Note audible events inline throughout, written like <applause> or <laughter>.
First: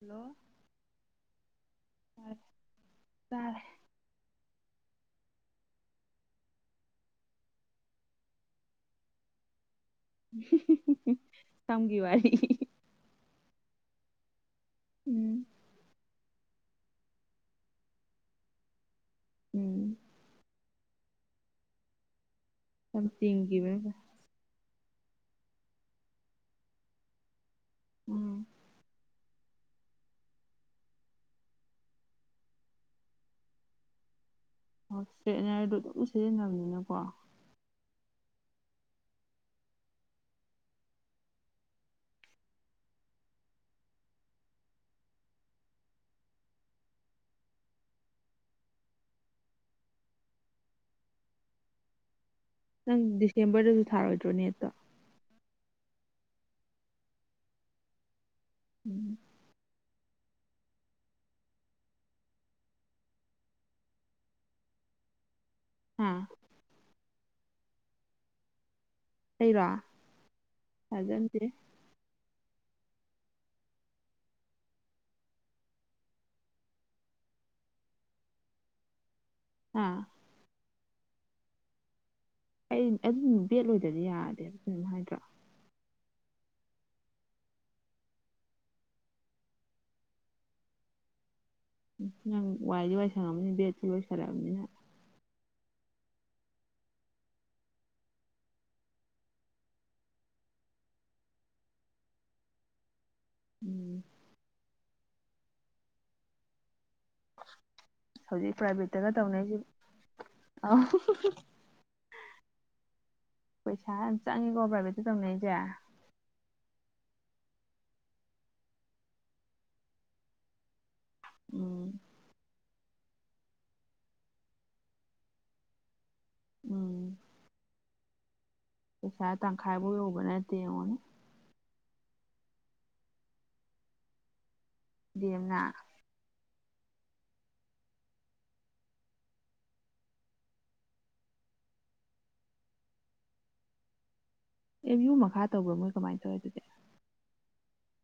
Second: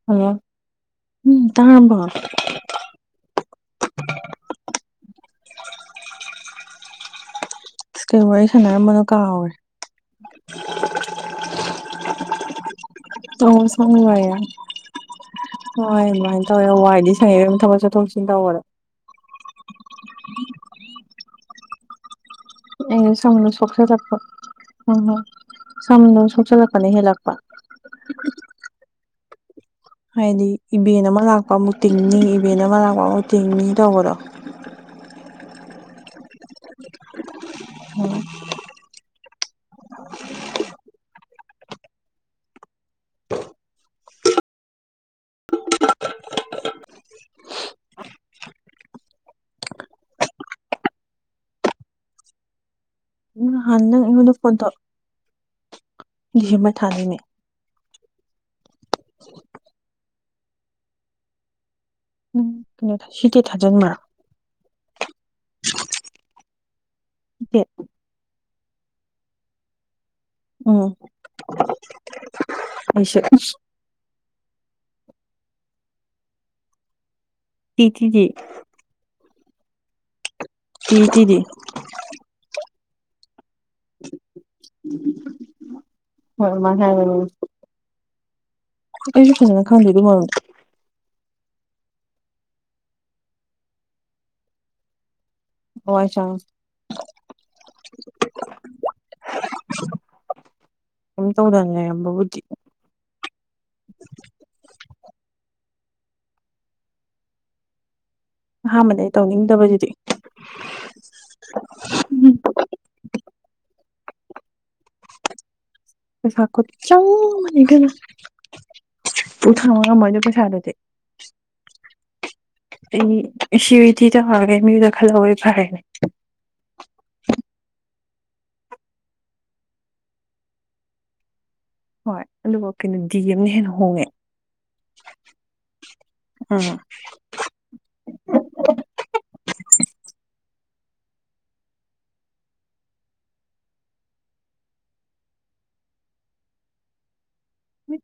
Hello ꯎꯝ ꯇꯥꯔꯕꯣ ꯑꯁ ꯇꯥꯏ ꯇꯥꯔꯦ ꯀꯩ ꯋꯥꯔꯤ ꯁꯥꯟꯅꯔꯝꯕꯅꯣ ꯀꯥꯎꯔꯦ ꯁꯝꯒꯤ ꯋꯥꯔꯤ <unintelligible> ꯎꯝ ꯍꯣꯏ ꯑꯗꯨꯃꯥꯏꯅ ꯇꯧꯋꯦ ꯋꯥꯏꯗꯤ ꯁꯪꯉꯦꯗ ꯑꯗꯨꯝ ꯊꯕꯛ ꯆꯠꯊꯣꯛ ꯆꯁꯤꯟ ꯇꯧꯕꯗꯣ ꯎꯝ ꯌꯥꯝ ꯑꯩꯩꯅ ꯁꯝꯗꯣ ꯆꯤꯡꯈꯤꯕꯅꯦ ꯁꯣꯛꯆꯜꯂꯛꯄ ꯎꯝ ꯁꯝꯗꯣ ꯁꯣꯛꯆꯜꯂꯛꯄꯅ ꯍꯦꯜꯂꯛꯄ ꯎꯝ ꯍꯥꯏꯗꯤ ꯏꯕꯦꯟ ꯑꯃ ꯂꯥꯛꯄ ꯑꯃꯨꯛ ꯇꯤꯡꯅꯤ ꯏꯕꯦꯟ ꯑꯃ ꯂꯥꯛꯄ ꯑꯃꯨ ꯇꯤꯡꯅꯤ ꯇꯧꯕꯗꯣ ꯑꯣ ꯏꯁꯇ꯭ꯔꯦꯠꯅꯔꯗꯨ ꯑꯗꯨꯝ ꯁꯤꯖꯤꯟꯅꯕꯅꯤꯅꯀꯣ ꯅꯪ ꯅꯍꯥꯟ ꯗꯤꯁꯦꯝꯕꯔꯗꯁꯨ ꯅꯪ ꯊꯥꯔꯣꯏꯗ꯭ꯔꯣ ꯑꯩꯉꯣꯟꯗ ꯐꯣꯟ ꯅꯦꯠꯇꯣ ꯇꯧ ꯗꯤꯁꯦꯝꯕꯔ ꯊꯗꯣꯢꯅꯦ ꯎꯝ ꯎꯝ ꯀꯩꯅꯣ ꯁꯤꯗꯤ ꯊꯥꯖꯤꯟꯕ꯭ꯔꯣ ꯍꯥ ꯇꯦꯠ ꯑꯩꯔꯣ ꯎꯝ ꯊꯥꯖꯟꯗꯦ ꯑꯩꯁꯨ ꯇꯤ ꯇꯤꯗꯤ ꯑꯥ ꯇꯤꯇꯤꯗꯤ ꯑꯩ ꯑꯗꯨ ꯕꯦꯠ ꯂꯣꯏꯗꯗꯤ ꯌꯥꯗꯦ ꯑꯗꯨꯅ ꯍꯥꯏꯗ꯭ꯔꯣ ꯍꯣꯏ ꯑꯗꯨꯃꯢ ꯍꯥꯢꯕꯅꯦ ꯑꯩꯩꯁꯨ ꯐꯖꯅ ꯈꯪꯗꯦ ꯑꯗꯨ ꯃꯔꯝꯗꯣ ꯅꯪ ꯋꯥꯏꯗꯤ ꯋꯥꯏꯁꯪꯉꯅꯤ ꯕꯦꯠꯁꯨ ꯂꯣꯏꯁꯜꯂꯛꯑꯕꯅꯤꯅ ꯋꯢ ꯁꯡꯉꯦ ꯀꯝ ꯇꯧꯗꯅ ꯂꯩꯔꯝꯕꯕꯨꯗꯤ ꯎꯝ ꯍꯧꯖꯤꯛ ꯑꯍꯥꯟꯕꯗ ꯄ꯭ꯔꯥꯏꯚꯦꯠꯇꯒ ꯑꯩ ꯇꯧꯅꯩꯔꯤꯁꯤ ꯇꯧꯅꯤꯡꯗꯕꯁꯤꯗꯤ ꯑ ꯄꯩꯁꯥ ꯌꯥꯝ ꯆꯪꯉꯤꯀꯣ ꯄ꯭ꯔꯥꯏꯚꯦꯠꯇ ꯇꯧꯅꯔꯤꯁꯦ ꯄꯩꯁꯥ ꯈꯨꯆꯪ ꯑꯃꯅꯤ ꯏꯕꯦꯝꯃꯥ ꯄꯨ ꯊꯥꯡ ꯉꯝꯃꯣꯢꯗ ꯄꯩꯁꯥꯗꯨꯗꯤ ꯎꯝ ꯑꯩ ꯁꯤ ꯎ ꯇꯤ ꯊꯔꯦ ꯃꯤꯗ ꯈꯜꯍꯛꯋꯦ ꯐꯔꯦꯅꯦ ꯎꯝ ꯄꯩꯁ ꯇꯪꯈꯥꯏꯕꯨ ꯌꯧꯕ ꯅꯠꯇꯦ ꯌꯦꯡꯉꯣꯅꯦ ꯍꯣꯏ ꯑꯗꯨꯕꯨ ꯀꯩꯅꯣ ꯗꯤ ꯑꯦꯝꯅ ꯍꯦꯟꯅ ꯍꯣꯡꯉꯦ ꯗꯦꯝꯅ ꯑꯝ ꯑꯦꯝ ꯌꯨ ꯃꯈꯥ ꯇꯧꯕ꯭ꯔꯣ ꯃꯣꯏ ꯀꯃꯥꯏꯅ ꯇꯧꯋꯦ ꯑꯗꯨꯗꯤ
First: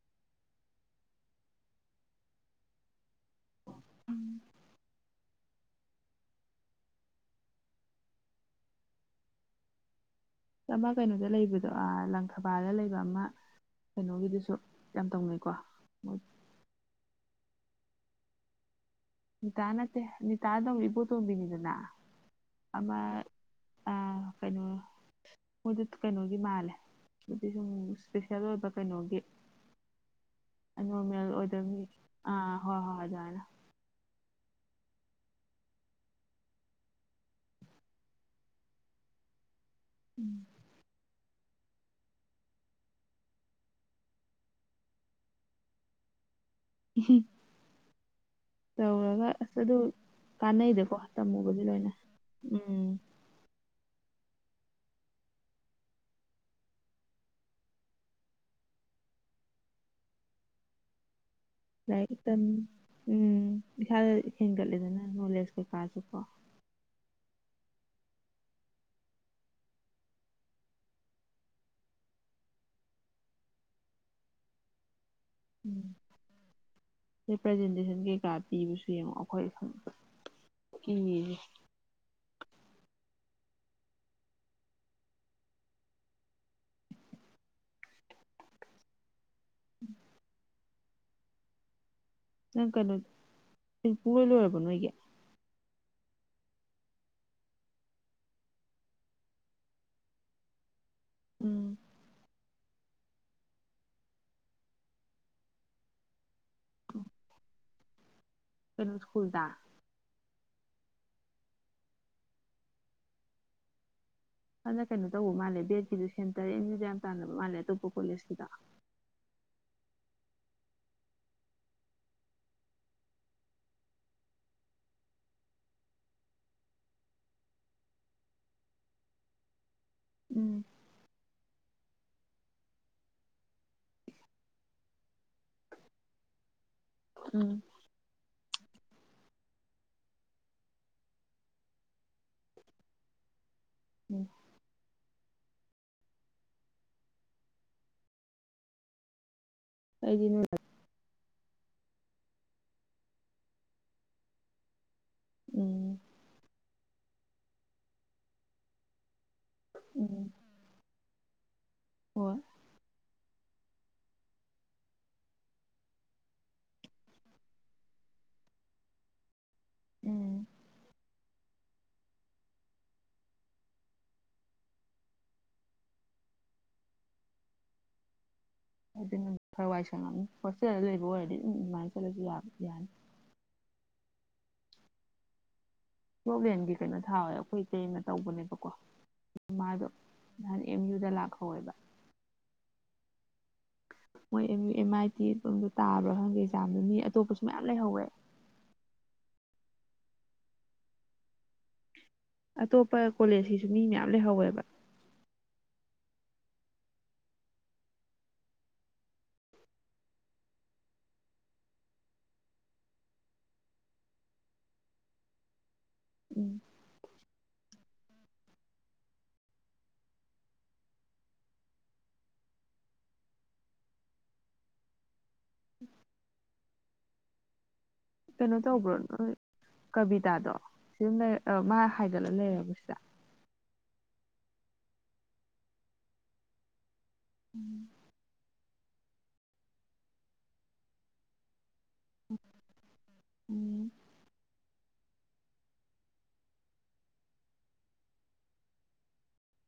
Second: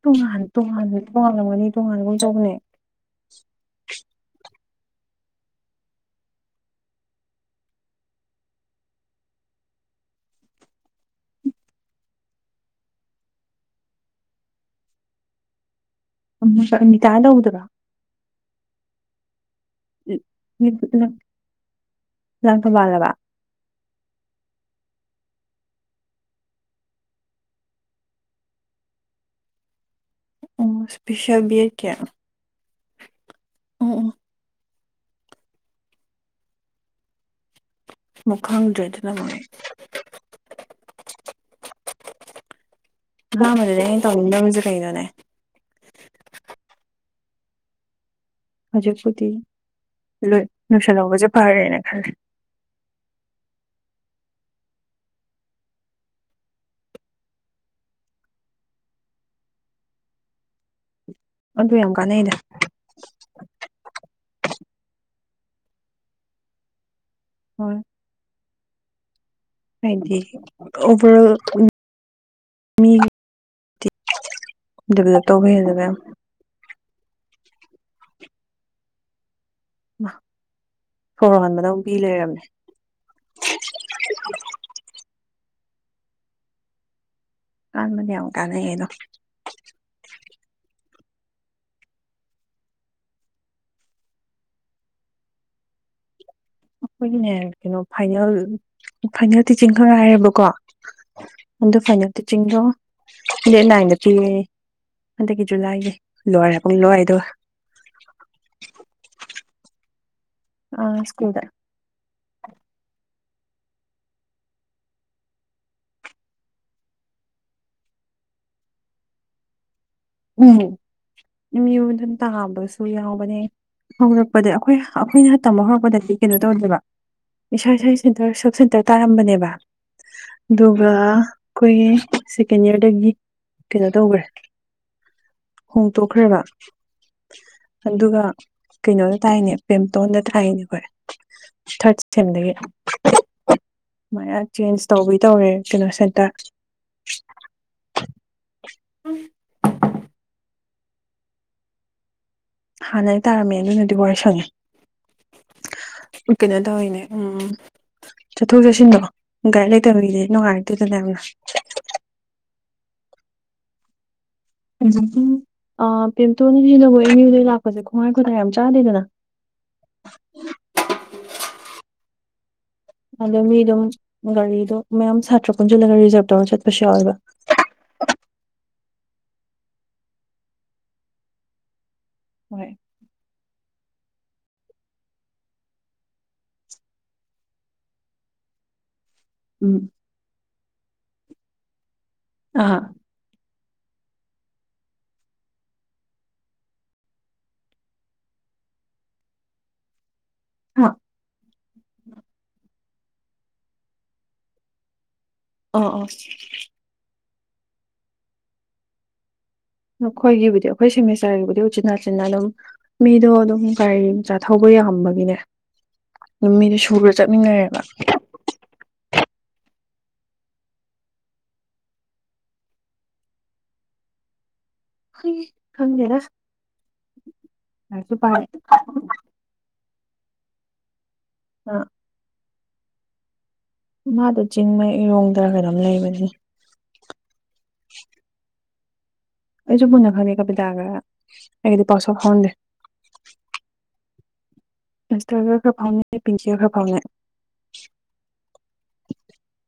ꯇꯣꯉꯥꯟ ꯇꯣꯉꯥꯟꯅ ꯇꯣꯉꯥꯂꯝꯒꯅꯤ ꯇꯣꯉꯥꯟꯕꯒꯨꯝꯇꯧꯕꯅꯦ ꯑꯃ ꯀꯩꯅꯣꯗ ꯂꯩꯕꯗꯣ ꯂꯪꯈꯕꯥꯜꯗ ꯂꯩꯕ ꯑꯃ ꯀꯩꯅꯣꯒꯤꯗꯨꯁꯨ ꯌꯥꯝ ꯇꯧꯅꯩꯀꯣ ꯃꯣꯏ ꯑꯃꯨꯛꯇꯥ ꯑꯅꯤ ꯇꯥꯛꯑꯩ ꯇꯧꯕꯗꯨꯔꯣ ꯅꯤꯇ ꯅꯠꯇꯦ ꯅꯇꯥꯗꯝ ꯏꯕꯣꯇꯣꯝ ꯅꯤꯗꯅ ꯑꯃꯥ ꯂꯥꯡꯊꯕꯥꯜꯂꯕ ꯑ ꯀꯩꯅꯣ ꯃꯣꯏꯗ ꯀꯩꯅꯣꯒꯤ ꯃꯥꯜꯂꯦ ꯑꯗꯨꯗꯤ ꯁꯨꯝ ꯏꯁꯄꯤꯁꯦꯜ ꯑꯣꯏꯕ ꯀꯩꯅꯣꯒꯤ <unintelligible> ꯅꯣꯔꯃꯦꯜ ꯏꯁꯄꯤꯁꯦꯜ ꯕꯤ ꯑꯦꯠꯀꯤ ꯑꯣꯏꯗꯕꯅꯤ ꯑꯥ ꯍꯣꯏ ꯍꯣꯏ ꯑꯗꯨꯃꯥꯏꯅ ꯑꯣ ꯑꯣ ꯑꯃꯨꯛ ꯈꯪꯗ꯭ꯔꯦꯗꯅ ꯃꯣꯏ꯫ ꯎꯝ꯫ ꯑꯍꯥꯟꯕꯗꯨꯅꯦ ꯑꯩꯅ ꯇꯧꯅꯤꯡꯗꯕꯁꯦ ꯀꯩꯅꯣꯅꯦ꯫ ꯍ ꯍꯧꯖꯤꯛꯄꯨꯗꯤ ꯇꯧꯔꯒ ꯑꯁ ꯑꯗꯨ ꯂꯣꯏ ꯀꯥꯟꯅꯩꯗꯀꯣ ꯂꯣꯏꯁꯤꯜꯍꯧꯕꯁꯦ ꯇꯝꯃꯨꯕꯗꯤ ꯐꯔꯦꯅ ꯂꯣꯏꯅ ꯈꯜꯂꯦ ꯎꯝ꯫ ꯑꯗꯨ ꯌꯥꯝ ꯀꯥꯟꯅꯩꯗ ꯂꯥꯏꯔꯤꯛꯇꯝ ꯏꯁꯥꯗ ꯍꯦꯟꯒꯠꯂꯦꯗꯅ ꯅꯣꯂꯦꯖ ꯀꯩꯀꯥꯁꯨ ꯀꯣ ꯍꯣꯏ꯫ ꯍꯥꯏꯗꯤ ꯑꯣꯚꯔ ꯑꯣꯜ ꯃꯤꯒꯤ꯫ ꯗꯗꯤꯕꯂꯞ ꯇꯧꯕ ꯍꯥꯏꯖꯕ ꯔꯤꯄ꯭ꯔꯖꯦꯟꯇꯦꯁꯟ ꯀꯩꯀꯥ ꯄꯤꯕꯁꯨ ꯌꯦꯡꯉꯑꯣ ꯑꯩꯈꯣꯏ ꯁꯨꯝ__ ꯍꯣꯔ ꯍꯟꯕꯗꯧ ꯄꯤ ꯂꯩꯔꯕꯝꯅꯦ꯫ ꯑꯜ ꯃꯗꯤ ꯌꯥꯝꯨ ꯀꯗ ꯌꯦꯩꯅꯣ ꯎꯝ ꯅꯪ ꯀꯩꯅꯣ ꯇꯜꯄꯨꯔ ꯂꯣꯏꯔꯕ ꯅꯣꯏꯒꯤ ꯑꯩꯈꯣꯏꯒꯤꯅꯦ ꯀꯩꯅꯣ ꯐꯥꯏꯅꯦꯜ ꯐꯥꯏꯅꯦꯜ ꯇꯤꯆꯤꯡ ꯈꯔ ꯍꯥꯏꯌꯦꯦꯕꯀꯣ ꯎꯝ ꯑꯗꯣ ꯐꯥꯏꯅꯦꯜ ꯇꯤꯆꯤꯡꯗꯣ ꯗꯦꯠ ꯅꯥꯏꯟꯗ ꯄꯤꯌꯦꯦ ꯍꯟꯗꯛꯀꯤ ꯖꯨꯂꯥꯏꯒꯤ꯫ ꯂꯣꯏꯔꯦ ꯄꯨꯡꯂꫭꯏ ꯑꯗꯨꯒ ꯀꯩꯅꯣ ꯁ꯭ꯀꯨꯜꯗ꯫ ꯑ ꯁꯀꯨꯜꯗꯔ ꯐꯅ ꯀꯩꯅꯣ ꯇꯧꯕ ꯃꯥꯜꯂꯦ ꯕꯦꯠꯀꯤꯗꯨ ꯁꯦꯟꯇꯔ ꯑꯦꯒ꯭ ꯌꯥꯝ ꯇꯥꯟꯅꯕ ꯃꯥꯜꯂꯦ ꯑꯇꯣꯞꯄ ꯀꯣꯂꯦꯖꯀꯤꯗꯣ꯫ ꯎꯝ ꯌ ꯑꯗꯨꯝ ꯇꯥꯕꯁꯨ ꯌꯥꯎꯕꯅꯦ ꯍꯧꯔꯛꯄꯗ ꯑꯩꯈꯣꯏ ꯑꯩꯈꯣꯏꯅ ꯇꯝꯕ ꯍꯧꯔꯛꯄꯗꯗꯤ ꯀꯩꯅꯣ ꯇꯧꯗꯕ ꯏꯁꯥ ꯏꯁ ꯁꯦꯟꯇꯔ ꯁꯕ ꯁꯦꯟꯇꯔ ꯇꯥꯔꯝꯕꯅꯦꯕ ꯎꯝ ꯑꯗꯨꯒ ꯑꯩꯈꯣꯏꯒꯤ ꯁꯦꯀꯦꯟ ꯌꯌꯥꯔꯗꯒꯤ ꯀꯩꯅꯣ ꯇꯧꯈ꯭ꯔꯦ ꯍꯣꯡꯗꯣꯛꯈ꯭ꯔꯦꯔ ꯎꯝ꯫ ꯑꯗꯨꯒ ꯀꯩꯅꯣꯗ ꯇꯥꯏꯅꯦ ꯄꯦꯝꯇꯣꯟꯗ ꯇꯥꯏꯅꯦ ꯑꯩꯈꯣꯏ ꯊꯥꯔꯠꯦꯝꯗꯒꯤ ꯃ ꯎꯝ ꯆꯦꯟꯖ ꯇꯧꯕꯩ ꯇꯧꯔꯦ ꯀꯩꯅꯣ ꯁꯦꯟꯇꯔ꯫ ꯀꯩꯗꯤꯅ ꯍꯥꯟꯅ ꯑꯩ ꯇꯥꯔꯝꯃꯦ ꯑꯗꯨꯅꯗꯤ ꯋꯥꯔꯤ ꯁꯪꯉꯦ ꯎꯝ ꯀꯩꯅꯣ ꯇꯧꯔꯤꯅꯦ ꯎꯝ ꯆꯠꯊꯣꯛ ꯆꯠꯁꯤꯟꯗꯣ ꯒꯥꯏꯗ ꯂꯩꯇꯕꯒꯤꯗꯤ ꯅꯨꯡꯉꯥꯏ꯫ ꯑꯗꯨ ꯇ꯫ ꯍ ꯑꯗꯨ ꯄꯦꯟꯇꯣꯅꯤꯁꯤꯅꯕꯨ ꯑꯩꯅꯤꯗꯩ ꯂꯥꯛꯄꯁꯦ ꯈꯣꯡꯒꯥꯏ ꯈꯨꯗꯥꯥꯏ ꯌꯥꯝ ꯆꯥꯗꯦꯗꯅ ꯎꯝ ꯑꯗꯣ ꯃꯤ ꯑꯗꯨꯝ ꯒꯥꯔꯤꯗꯣ ꯃꯌꯥꯝ ꯁꯥꯇ꯭ꯔ ꯄꯨꯟꯁꯤꯜꯂꯒ ꯔꯤꯖꯥꯞ ꯇꯧꯔꯒ ꯆꯠꯄꯁꯨ ꯌꯥꯎꯋꯦꯕ꯫ ꯑꯗꯨꯅ ꯈꯔꯋꯥꯏ ꯁꯪꯉꯝꯅꯤ ꯍꯣꯁꯇꯦꯜꯗ ꯂꯩꯕ ꯑꯣꯏꯔꯗꯤ ꯑꯗꯨꯝ ꯑꯗꯨꯃꯥꯏꯅ ꯆꯠꯂꯁꯨ ꯍꯣꯏ ꯌꯥꯅꯤ ꯄ꯭ꯔꯣꯕ꯭ꯂꯦꯝꯒꯤ ꯀꯩꯅꯣ ꯊꯥꯎꯋꯦ ꯑꯩꯈꯣꯏ ꯏꯇꯩꯅ ꯇꯧꯕꯅꯦꯕꯀꯣ ꯎꯝ ꯃꯥꯗꯣ ꯅꯍꯥꯟ ꯑꯦꯝ ꯌꯨꯗ ꯂꯥꯛꯍꯧꯋꯦꯕ꯫ ꯑ ꯃꯣꯏ M U M I T ꯑꯗꯨꯝꯗꯣ ꯇꯥꯕ꯭ꯔꯥ ꯈꯪꯗꯦ ꯑꯦꯛꯖꯥꯝꯗ ꯃꯤ ꯑꯇꯣꯞꯄꯁꯨ ꯃꯌꯥꯝ ꯂꯩꯍꯧꯋꯦ꯫ 'unintelligible' ꯑꯇꯣꯞꯄ ꯀꯣꯂꯦꯖꯁꯤꯁꯨ ꯃꯤ ꯃꯌꯥꯝ ꯂꯩꯍꯧꯋꯦꯕ꯫ ꯑꯥ ꯑꯥ ꯑꯩꯈꯣꯏꯒꯤꯕꯨꯗꯤ ꯑꯩꯈꯣꯏ ꯁꯦꯃꯤꯁꯇꯔꯒꯤꯕꯨꯗꯤ ꯎꯆꯤꯟꯅꯥꯆꯤꯟꯅ ꯑꯗꯨꯝ ꯃꯤꯗꯣ ꯑꯗꯨꯝ ꯒꯥꯔꯤ ꯃꯆꯥ ꯊꯧꯕ ꯌꯥꯝꯕꯒꯤꯅꯦ꯫ ꯗꯨ ꯎꯝ ꯃꯤꯗꯨ ꯁꯨꯔ ꯆꯠꯃꯤꯟꯅꯔꯦꯕ ꯍꯨꯏ ꯈꯪꯗꯦꯗ ꯂꯥꯏꯔꯤꯛꯁꯨ ꯄꯥꯏ ꯀꯩꯅꯣ ꯇꯧꯕ꯭ꯔꯣ ꯑꯥ ꯀꯕꯤꯇꯥꯗꯣ ꯁꯤꯁꯨꯝꯂꯩ ꯃꯥ ꯍꯥꯏꯒꯠꯂ ꯂꯩꯔꯕ‌ꯣ ꯁꯤꯗ ꯃꯥꯗꯣ ꯆꯤꯡꯃꯩꯔꯣꯡꯗꯔ ꯀꯩꯅ‌ꯣꯝ ꯂꯩꯕꯅꯤ ꯎꯝ ꯑꯩꯁꯨ ꯃꯨꯟꯅ ꯈꯪꯉꯦ ꯀꯕꯤꯇꯥꯒ ꯑꯩꯒꯗꯤ ꯄꯥꯎꯁꯥꯎ ꯐꯥꯎꯅꯗꯦ ꯎꯝ ꯏꯟꯁꯇꯔꯒ ꯈꯔ ꯐꯥꯎꯅꯩ ꯄꯤꯡꯀꯤꯒ ꯈꯔ ꯐꯥꯎꯅꯩ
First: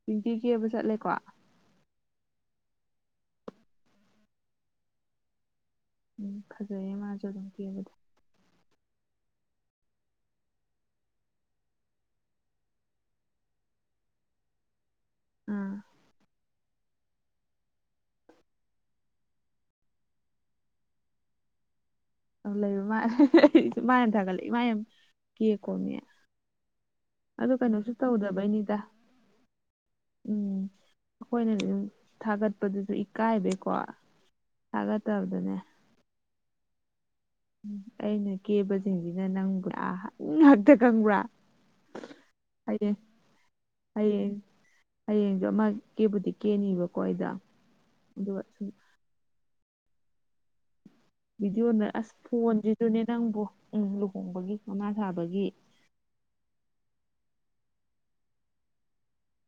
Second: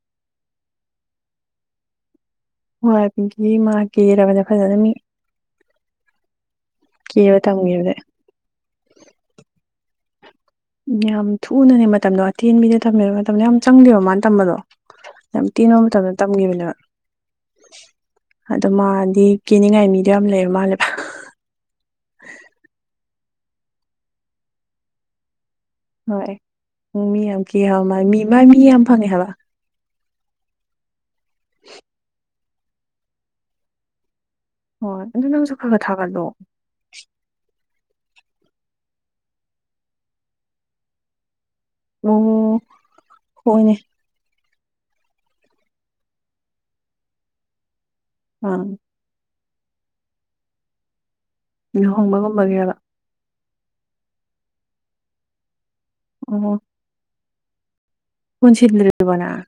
ꯄꯤꯟꯇꯤ ꯀꯦꯕ ꯆꯠꯂꯦꯀꯣ ꯍꯣꯏ ꯄꯤꯡꯀꯤ ꯃꯥ ꯀꯦꯔꯕꯅꯦ ꯐꯖꯅ ꯃꯤ ꯎꯝ ꯐꯖꯩꯌꯦ ꯃꯥꯁꯨ ꯀꯦꯕ ꯑꯗꯨꯝ ꯀ‌ꯦꯕꯗ ꯇꯝꯈꯤꯕꯗꯩ ꯌꯥꯝ ꯊꯨꯅꯅꯦ ꯃꯇꯝꯗꯣ ꯑꯇꯦꯟꯕꯤꯗ ꯊꯝꯃꯦꯕ ꯃꯇꯝꯗꯣ ꯌꯥꯝ ꯆꯪꯗꯦꯕ ꯃꯥꯅ ꯇꯝꯕꯗꯣ ꯌꯥꯝ ꯇ‌ꯦꯟꯕ ꯑꯥ ꯃꯇꯝꯗ ꯇꯝꯈꯤꯕꯅꯦꯕ ꯑꯗꯣ ꯃꯥꯗꯤ ꯀ‌ꯦꯅꯤꯡꯉꯥꯏ ꯃꯤꯗꯣ ꯌꯥꯝ ꯂꯩꯔ ꯃꯥꯜꯂꯦꯕ ꯂꯩꯕ ꯃꯥꯜ <unintelligible> ꯃꯥꯅ ꯊꯥꯒꯠꯂꯛꯏ ꯃꯥ ꯌꯥꯝ ꯀꯦꯀꯣꯅꯦ ꯍꯣꯏ ꯎꯝ ꯃꯤ ꯌꯥꯝ ꯑꯗ‌ꯣ ꯀꯤꯍꯕ ꯀꯩꯅꯣꯁꯨ ꯃꯥ ꯃꯤ ꯃꯥ ꯃꯤ ꯇꯧꯗꯕꯩꯅꯤꯗ ꯌꯥꯝ ꯐꯪꯉꯦ ꯍꯥꯏꯕ ꯎꯝ ꯑꯩꯈꯣꯏꯅ <unintelligible> ꯊꯥꯒꯠꯄꯗꯨꯁꯨ ꯏꯀꯥꯏꯕꯩꯀꯣ ꯍꯣꯏ ꯑꯗ‌ꯣ ꯅꯪꯁꯨ ꯊꯥꯒꯠꯇꯕꯗꯅꯦ ꯈꯔ ꯈꯔ ꯊꯥꯒꯠꯂꯣ ꯎ ꯑꯩꯅ ꯀꯦꯕꯁꯤꯡꯁꯤꯅ ꯅꯪ ꯄꯨꯔꯥ <unintelligible> ꯉꯥꯛꯇ ꯈꯪꯕ꯭ꯔꯥ ꯑꯣ ꯍꯌꯦꯡ ꯍꯣꯏꯅꯦ ꯍꯌꯦꯡ ꯍꯌꯦꯡꯗꯣ ꯑꯃ ꯀꯦꯕꯨꯗꯤ ꯀꯦꯅꯤꯕꯀꯣ ꯑꯩꯗ‌ꯣ ꯑꯗꯨꯒ ꯑꯪ ꯁꯨꯝ ꯚꯤꯗꯤꯑꯣꯅ ꯑꯁ ꯂꯨꯍꯣꯡꯕꯒꯨꯝꯕꯒꯤꯔꯕ ꯐꯣꯟꯁꯤꯁꯨꯅꯦ ꯅꯪꯕꯨ ꯎꯝ ꯂꯨꯍꯣꯡꯕꯒꯤ ꯃꯉꯥ ꯊꯥꯕꯒꯤ ꯑꯣ ꯐꯣꯟ ꯁꯤꯟꯗꯔꯤꯕ‌ꯣ ꯅꯪ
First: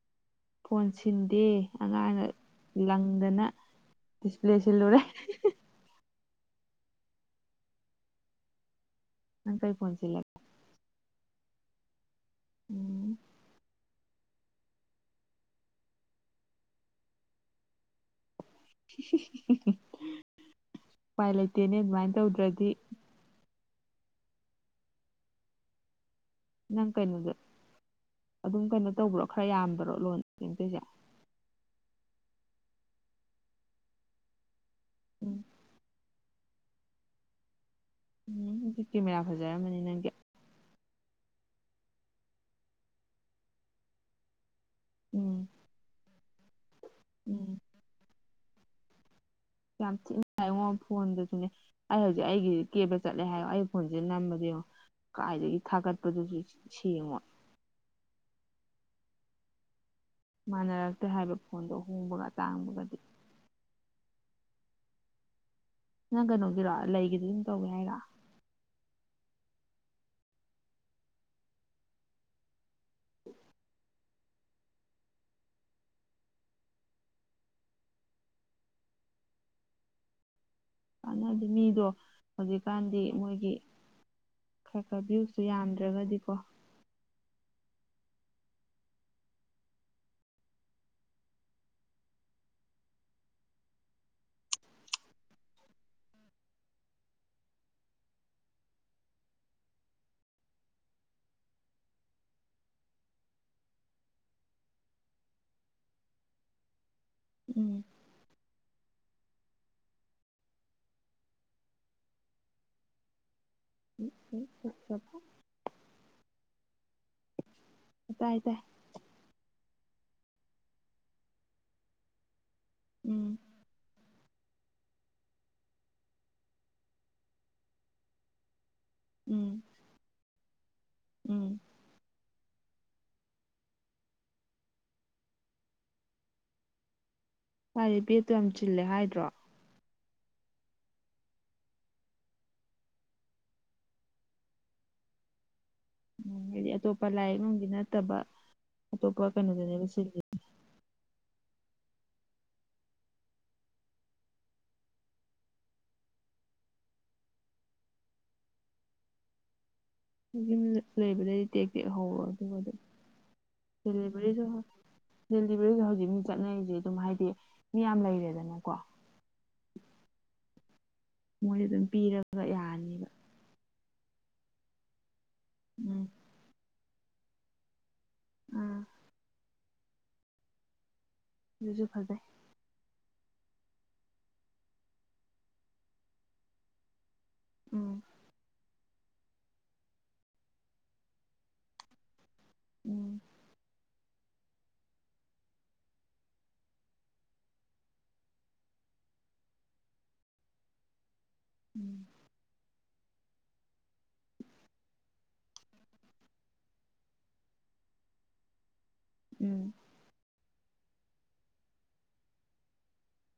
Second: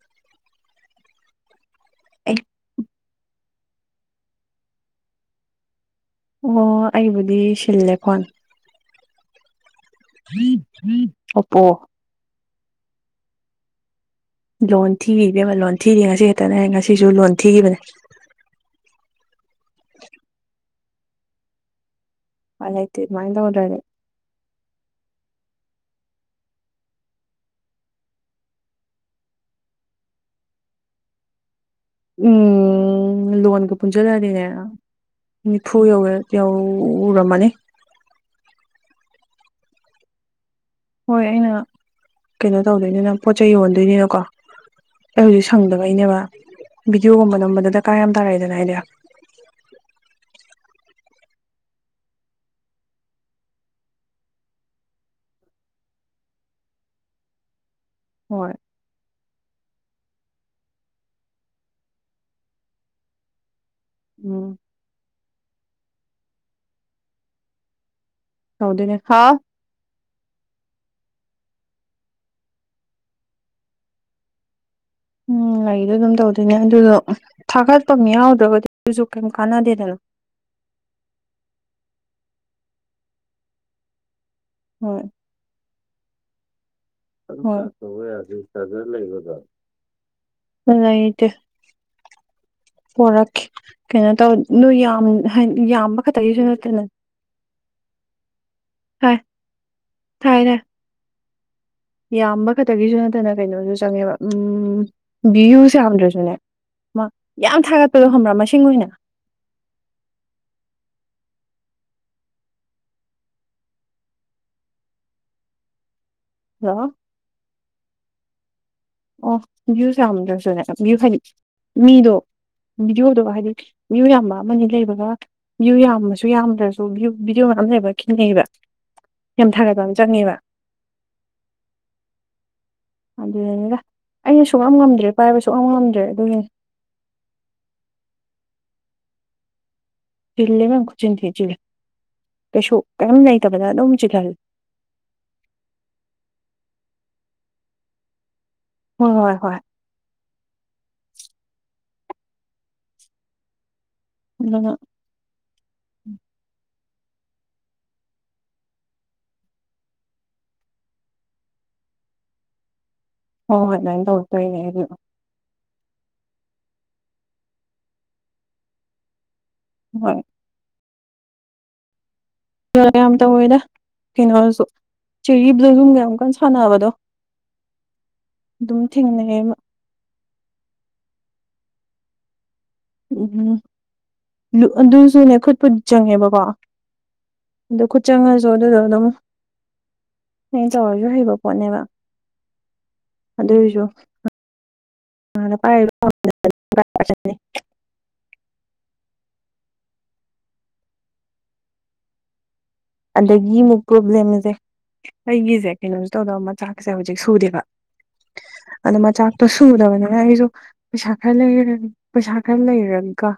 ꯐꯣꯟ ꯁꯤꯟꯗꯦ ꯑꯉꯥꯡꯅ ꯑꯩ ꯂꯪꯗꯅ ꯗꯤꯁꯄ꯭ꯂꯦ ꯁꯤꯜꯂꯨꯔꯦ ꯑꯣ ꯑꯩꯕꯨꯗꯤ ꯁꯤꯜꯂꯦ ꯐ‌ꯣꯟ ꯅꯪ ꯀꯩ ꯐꯣꯟ ꯁꯤꯜꯂ‌ꯦ ꯑꯣꯄꯣ ꯎꯝ ꯂꯣꯟ ꯊꯤꯔꯤ ꯏꯕꯦꯝꯃ ꯂꯣꯟ ꯊꯤꯔꯤ ꯉꯁꯤ ꯈꯠꯇꯅꯦ ꯉꯁꯤꯁꯨ ꯂꯣꯟ ꯊꯤꯈꯤꯕꯅꯦ ꯎꯄꯥꯏ ꯂꯩꯇꯦꯅꯦ ꯑꯗꯨꯃꯥꯏꯅ ꯇꯧꯗ ꯎꯄꯥꯏ ꯂꯩꯇꯦ ꯑꯗꯨ ꯃꯥꯏꯅ ꯇꯧꯗꯔꯗꯤ ꯅꯪ ꯀꯩꯅꯣꯗ‌ꯣ ꯑꯗꯨꯝ ꯀꯩꯅꯣ ꯇꯧꯕ꯭ꯔꯣ ꯈꯔ ꯌꯥꯝꯕ꯭ꯔꯣ ꯂꯣꯟ <unintelligible> ꯇꯨꯏꯖ‌ꯦ ꯎꯝ ꯂꯣꯟꯒ ꯄꯨꯟꯖꯜꯂꯗꯤꯅꯦ ꯎꯝ ꯅꯤꯐꯨ ꯌꯧꯋ‌ꯦ ꯌꯧꯔꯝꯃꯅꯤ ꯎꯝ ꯗꯨ ꯀꯦꯃꯦꯔꯥ ꯐꯖꯔꯃꯅꯤ ꯅꯪꯒꯤ ꯍꯣꯏ ꯑꯩꯅ ꯀꯩꯅꯣ ꯇꯧꯗꯣꯏꯅꯤꯅ ꯄꯣꯠ ꯆꯩꯩ ꯌꯣꯟꯗꯣꯏꯅꯤꯅꯀꯣ ꯑꯩ ꯎꯝ ꯍꯧꯖꯤꯛ ꯁꯪꯗꯕꯩꯅ‌ꯦꯕ ꯚꯤꯗꯤꯑꯣꯒꯨꯝꯕ ꯎꯝ ꯅꯝꯕꯗ ꯗꯔꯀꯥꯔ ꯌꯥꯝ ꯇꯥꯔꯛꯏꯗꯅ ꯑꯩꯗꯤ ꯌꯥꯝ ꯊꯤꯅ <unintelligible> ꯉꯥꯏꯉꯣ ꯐꯣꯟꯗꯨꯁꯨꯅꯦ ꯑꯩ ꯍꯧꯖꯤꯛ ꯑꯩꯒꯤ ꯀꯦꯕ ꯆꯠꯂꯦ ꯍꯥꯏꯌꯣ ꯑꯩ ꯐꯣꯟꯁꯤꯗ ꯅꯝꯕꯗꯣ ꯌ‌ꯦꯡ ꯀꯥꯏꯗꯒꯤ ꯊꯥꯒꯠꯄꯗꯨꯁꯨ ꯁꯦꯡꯉꯣꯏ ꯍꯣꯏ ꯃꯥꯟꯅꯔꯛꯇꯦ ꯍꯥꯏꯕ ꯐꯣꯟꯗꯣ ꯑꯍꯣꯡꯕꯒ ꯑꯇꯥꯡꯕꯒꯗꯤ ꯎꯝ ꯅꯪ ꯀꯩꯅꯣꯒꯤꯔꯣ ꯂꯩꯒꯤꯗꯨ ꯗꯨꯝ ꯇꯧꯒꯦ ꯍꯥꯏꯔ‌ꯣ ꯇꯧꯗꯨꯏꯅꯦ ꯍꯥꯥꯎ <unintelligible> ꯎꯝ ꯂꯩꯗꯣ ꯑꯗꯨꯝ ꯇꯧꯗꯣꯏꯅꯦ ꯑꯗꯨꯗꯣ ꯊꯥꯒꯠꯄꯝ ꯌꯥꯎꯗ꯭ꯔꯒꯗꯤ ꯑꯗꯨꯁꯨ ꯀꯩꯝ ꯀꯥꯟꯅꯗꯦꯗꯅ ꯀꯥꯟꯅꯗꯤ ꯃꯤꯗꯣ ꯍꯧꯖꯤꯛꯀꯥꯟꯗꯤ ꯃꯣꯏꯒꯤ ꯈꯔ ꯈꯔ ꯍꯣꯏ ꯚꯌꯨ ꯁꯨ ꯌꯥꯝꯗ꯭ꯔꯒꯗꯤꯀꯣ꫰꫰ ꯍꯣꯏ ꯂꯩꯇꯦ꯫ ꯄꯣꯔꯛꯀꯦ ꯀꯩꯅꯣ ꯇꯧ ꯅꯣꯏ ꯌꯥꯝ ꯌꯥꯝꯕ ꯈꯛꯇꯒꯤꯁꯨ ꯅꯠꯇꯦꯅ ꯇꯥꯏ ꯇꯥꯏ ꯇꯥꯏ꯫ ꯌꯥꯝꯕ ꯈꯛꯇꯒꯤꯁꯨ ꯅꯠꯇꯅ ꯀꯩꯅꯣꯁꯨ ꯆꯪꯉꯦꯕ ꯎꯝ ꯚ꯭ꯌꯨꯁ ꯌꯥꯝꯗ꯭ꯔꯁꯨꯅꯦ ꯃꯥ ꯌꯥꯝ ꯎꯝ ꯊꯥꯒꯠꯄꯗꯣ ꯈꯝꯕ꯭ꯔꯥ ꯃꯁꯤꯡ ꯑꯣꯏꯅ꯫ <unintelligible> ꯍꯥꯜꯂꯣ꯫ ꯑ ꯇꯥꯏ ꯇꯥꯏ꯫ ꯑꯣ ꯚ꯭ꯌꯨꯁ ꯌꯥꯝꯗ꯭ꯔꯁꯨꯅꯦ ꯚ꯭ꯌꯨ ꯍꯥꯏꯗꯤ ꯃꯤꯗꯣ ꯚꯤꯗꯤꯑꯣꯗꯣ ꯎꯝ ꯍꯥꯏꯗꯤ ꯚ꯭ꯌꯨꯁ ꯌꯥꯝꯕ ꯑꯃꯅꯤ ꯂꯩꯕꯒ ꯚ꯭ꯌꯨ ꯌꯥꯝꯃꯁꯨ ꯌꯥꯝꯗ꯭ꯔꯁꯨ ꯚ꯭ꯌꯨ ꯚꯤꯗꯤꯑꯣ ꯃꯌꯥꯝ ꯂꯩꯕ ꯈꯤꯅꯩꯑꯕ ꯌꯥꯝ ꯎꯝ ꯊꯥꯒꯠꯄ ꯑꯃ ꯆꯪꯉꯦꯕ꯫ ꯎꯝ꯫ ꯑꯗꯨꯅꯤꯗ ꯑꯩꯅ ꯁꯨꯡꯛꯉꯝ ꯉꯝꯗ꯭ꯔꯦ ꯄꯥꯏꯕ ꯁꯨꯡꯉꯝ ꯉꯝꯗ꯭ꯔꯦ ꯑꯗꯨꯒꯤꯅꯤ꫰ ꯃꯥꯏꯗꯨ ꯕꯦꯠꯇꯣ ꯌꯥꯝ ꯆꯤꯜꯂꯦ ꯍꯥꯏꯗ꯭ꯔꯣ꯫ ꯆꯤꯜꯂꯦ ꯏꯕꯦꯝꯃ ꯈꯨꯠꯆꯤꯟ ꯊꯤ ꯆꯤꯜꯂꯤ ꯀꯩꯁꯨ ꯀꯩꯝ ꯂꯩꯇꯕꯗ ꯑꯗꯨꯝ ꯆꯤꯜꯍꯜꯂꯦ꯫ ꯎꯝ ꯍꯥꯏꯗꯤ ꯑꯇꯣꯞꯄ ꯂꯥꯏꯔꯤꯛ ꯅꯨꯡꯗꯤ ꯅꯠꯇꯕ ꯍꯣꯏ ꯑꯇꯣꯞꯄ ꯍꯣꯏ ꯍꯣꯏ ꯀꯩꯅꯣꯗꯅꯦꯕ ꯆꯤꯜꯂꯤ ꯑꯃꯅ ꯌꯨꯝ ꯂꯩꯕꯗꯒꯤꯗꯤ ꯇꯦꯛ ꯇꯦꯛꯍꯧꯔꯣ ꯑꯗꯨꯒ ꯑꯗꯨꯝ ꯍꯣꯏ ꯍꯣꯏ ꯑꯗꯨꯃꯥꯏꯅ ꯇꯧꯋꯦ ꯗꯦꯂꯤꯕꯔꯤꯁꯨ ꯇꯧꯔꯤꯅꯦ ꯑꯩꯁꯨ ꯗꯦꯂꯤꯕꯔꯤꯗ ꯍꯧꯖꯤꯛ ꯃꯤ ꯆꯠꯅꯔꯤ ꯑꯗꯨꯝ ꯍꯥꯏꯗꯤ ꯃꯤ ꯌꯥꯝ ꯂꯩꯔꯦꯗꯅꯀꯣ꯫ ꯍꯣꯏ꯫ ꯃꯣꯏꯗ ꯑꯗꯨꯝ ꯄꯤꯔꯒ ꯀꯥꯗꯔ ꯌꯥꯔꯅꯤꯕ ꯌꯥꯝ ꯇꯧꯋꯦꯗ ꯀꯩꯅꯣꯗꯨꯁꯨ ꯆꯦꯔꯤꯕꯂꯨꯏ ꯍꯨꯝꯒ ꯎꯝ ꯌꯥꯝ ꯀꯟꯁꯥꯟꯅꯕꯗꯣ꯫ ꯑꯥ ꯑꯗꯨꯝ ꯊꯦꯡꯅꯩꯍꯌꯦ ꯃꯥ꯫ ꯑꯗꯨꯁꯨ ꯐꯖꯩ꯫ ꯎꯝ ꯑꯗꯨꯁꯨꯅꯦ ꯈꯨꯠꯄꯨꯗꯤ ꯆꯪꯉꯦꯕꯀꯣ꯫ ꯑꯗꯨ ꯎꯝ ꯈꯨꯠ ꯆꯪꯉꯁꯨ ꯑꯗꯨꯗ ꯑꯗꯨꯝ ꯑꯩꯅ ꯇꯧꯔꯁꯨ ꯍꯩꯕ ꯄꯣꯠꯅꯦꯕ꯫ ꯎꯝ ꯑꯗꯨꯏꯁꯨ꯫ <unintelligible> ꯎꯝ꯫ ꯑꯗꯒꯤ ꯃꯤꯠ ꯄ꯭ꯔꯣꯕ꯭ꯂꯦꯝꯁꯦ ꯑꯩꯒꯤꯁꯦ ꯀꯩꯅꯣꯁꯨ ꯇꯧꯗꯕ ꯃꯆꯥꯛꯁꯦ ꯍꯧꯖꯤꯛ ꯁꯨꯗꯦꯕ꯫ ꯑꯗꯣ ꯃꯆꯥꯛꯇꯣ ꯎꯝ ꯁꯨꯗꯕꯅꯤꯅ ꯑꯩꯁꯨ ꯄꯩꯁꯥ ꯈꯔ ꯂꯩꯔ ꯄꯩꯁꯥ ꯈꯔ ꯂꯩꯔꯒ꯫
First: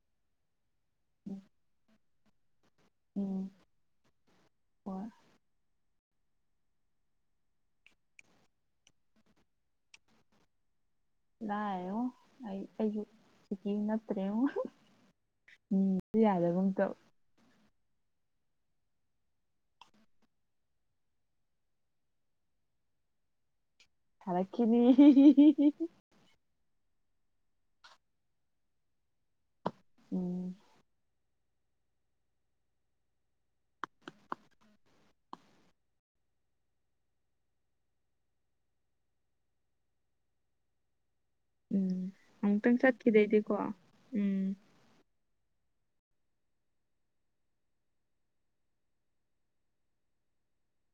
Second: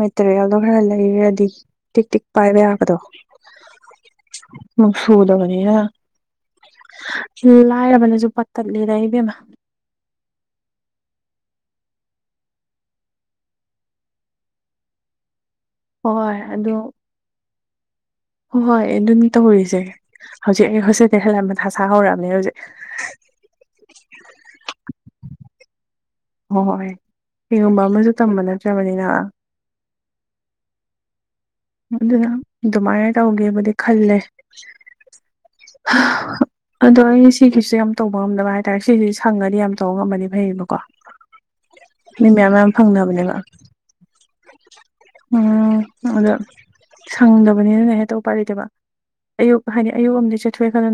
ꯃꯦꯇꯔꯦꯜꯗꯣ ꯈꯔ ꯂꯩꯔꯗꯤ ꯇꯤꯛ ꯇꯤꯛ ꯄꯥꯏꯕ ꯌꯥꯕꯗꯣ꯫ ꯑꯣ꯫ ꯃꯣꯛ ꯁꯨꯨꯗꯕꯅꯤ ꯂꯥꯏꯔꯕꯅꯁꯨ ꯄꯠꯇꯠꯂꯦꯗ ꯏꯕꯦꯝꯃ꯫ ꯏꯀꯥꯏꯉꯣ ꯑꯩ ꯑꯩꯁꯨ ꯁꯤꯀꯤ ꯅꯞꯇ꯭ꯔꯦꯉꯣ꯫ ꯎꯝ ꯍꯣꯏ ꯌꯥꯗꯒꯨꯝꯇꯧ꯫ ꯍꯣꯏ ꯍꯣꯏ ꯑꯩ ꯑꯗꯨꯝ ꯇꯧꯔꯤꯁꯦ ꯍꯧꯖꯤꯛ ꯑꯩ ꯍꯣꯁꯦꯜ ꯍꯥꯜꯂꯛ ꯃꯊꯥ ꯁꯥ ꯍꯧꯔꯛꯑꯝꯅꯤ ꯍꯧꯖꯤꯛ꯫ ꯁꯥꯔꯛꯈꯤꯅꯤ꯫ <unintelligible> ꯍꯣꯏ ꯍꯣꯏ ꯀꯩꯒꯨꯝꯕ ꯑꯃꯁꯨ ꯇꯝꯕ ꯅꯠꯇ꯭ꯔꯕꯅꯤꯅ꯫ ꯎꯝ꯫ ꯑꯗꯨꯅ ꯑꯗꯨꯃꯥꯏꯅ ꯇꯧꯒꯦꯕꯨꯗꯤ ꯈꯜꯂꯦ꯫ ꯑꯗꯣ ꯑꯩ ꯁꯤꯒꯤꯁꯨ ꯌꯥꯝ ꯇꯧꯕ ꯉꯝꯗꯕ ꯍꯥꯏꯇꯥꯔꯦ ꯁꯤꯒꯤꯁꯦ ꯁꯪꯉꯗꯤ ꯌꯥꯝ ꯇꯧꯕ ꯉꯝꯃꯗꯤ ꯐꯩꯌꯦꯕꯀꯣ꯫ ꯎꯝ ꯃꯤ ꯃꯌꯥꯝ ꯃꯌꯥꯝ ꯑꯃꯨꯛꯇꯪ ꯐꯪꯅꯕꯅꯦꯕ ꯆꯠꯈꯤꯗꯩꯗꯤꯀꯣ ꯎꯝ꯫ ꯑꯥ ꯑꯗꯨ ꯁꯪꯗꯕꯅꯤꯅ ꯍꯦꯛꯇ ꯎꯄꯥꯏ ꯂꯩꯇꯦꯕ ꯑꯌꯨꯛ ꯍꯥꯏꯗꯤ ꯑꯌꯨꯛ ꯑꯝꯗꯤ ꯆꯠꯊꯣꯛꯑꯦ ꯈꯜꯂ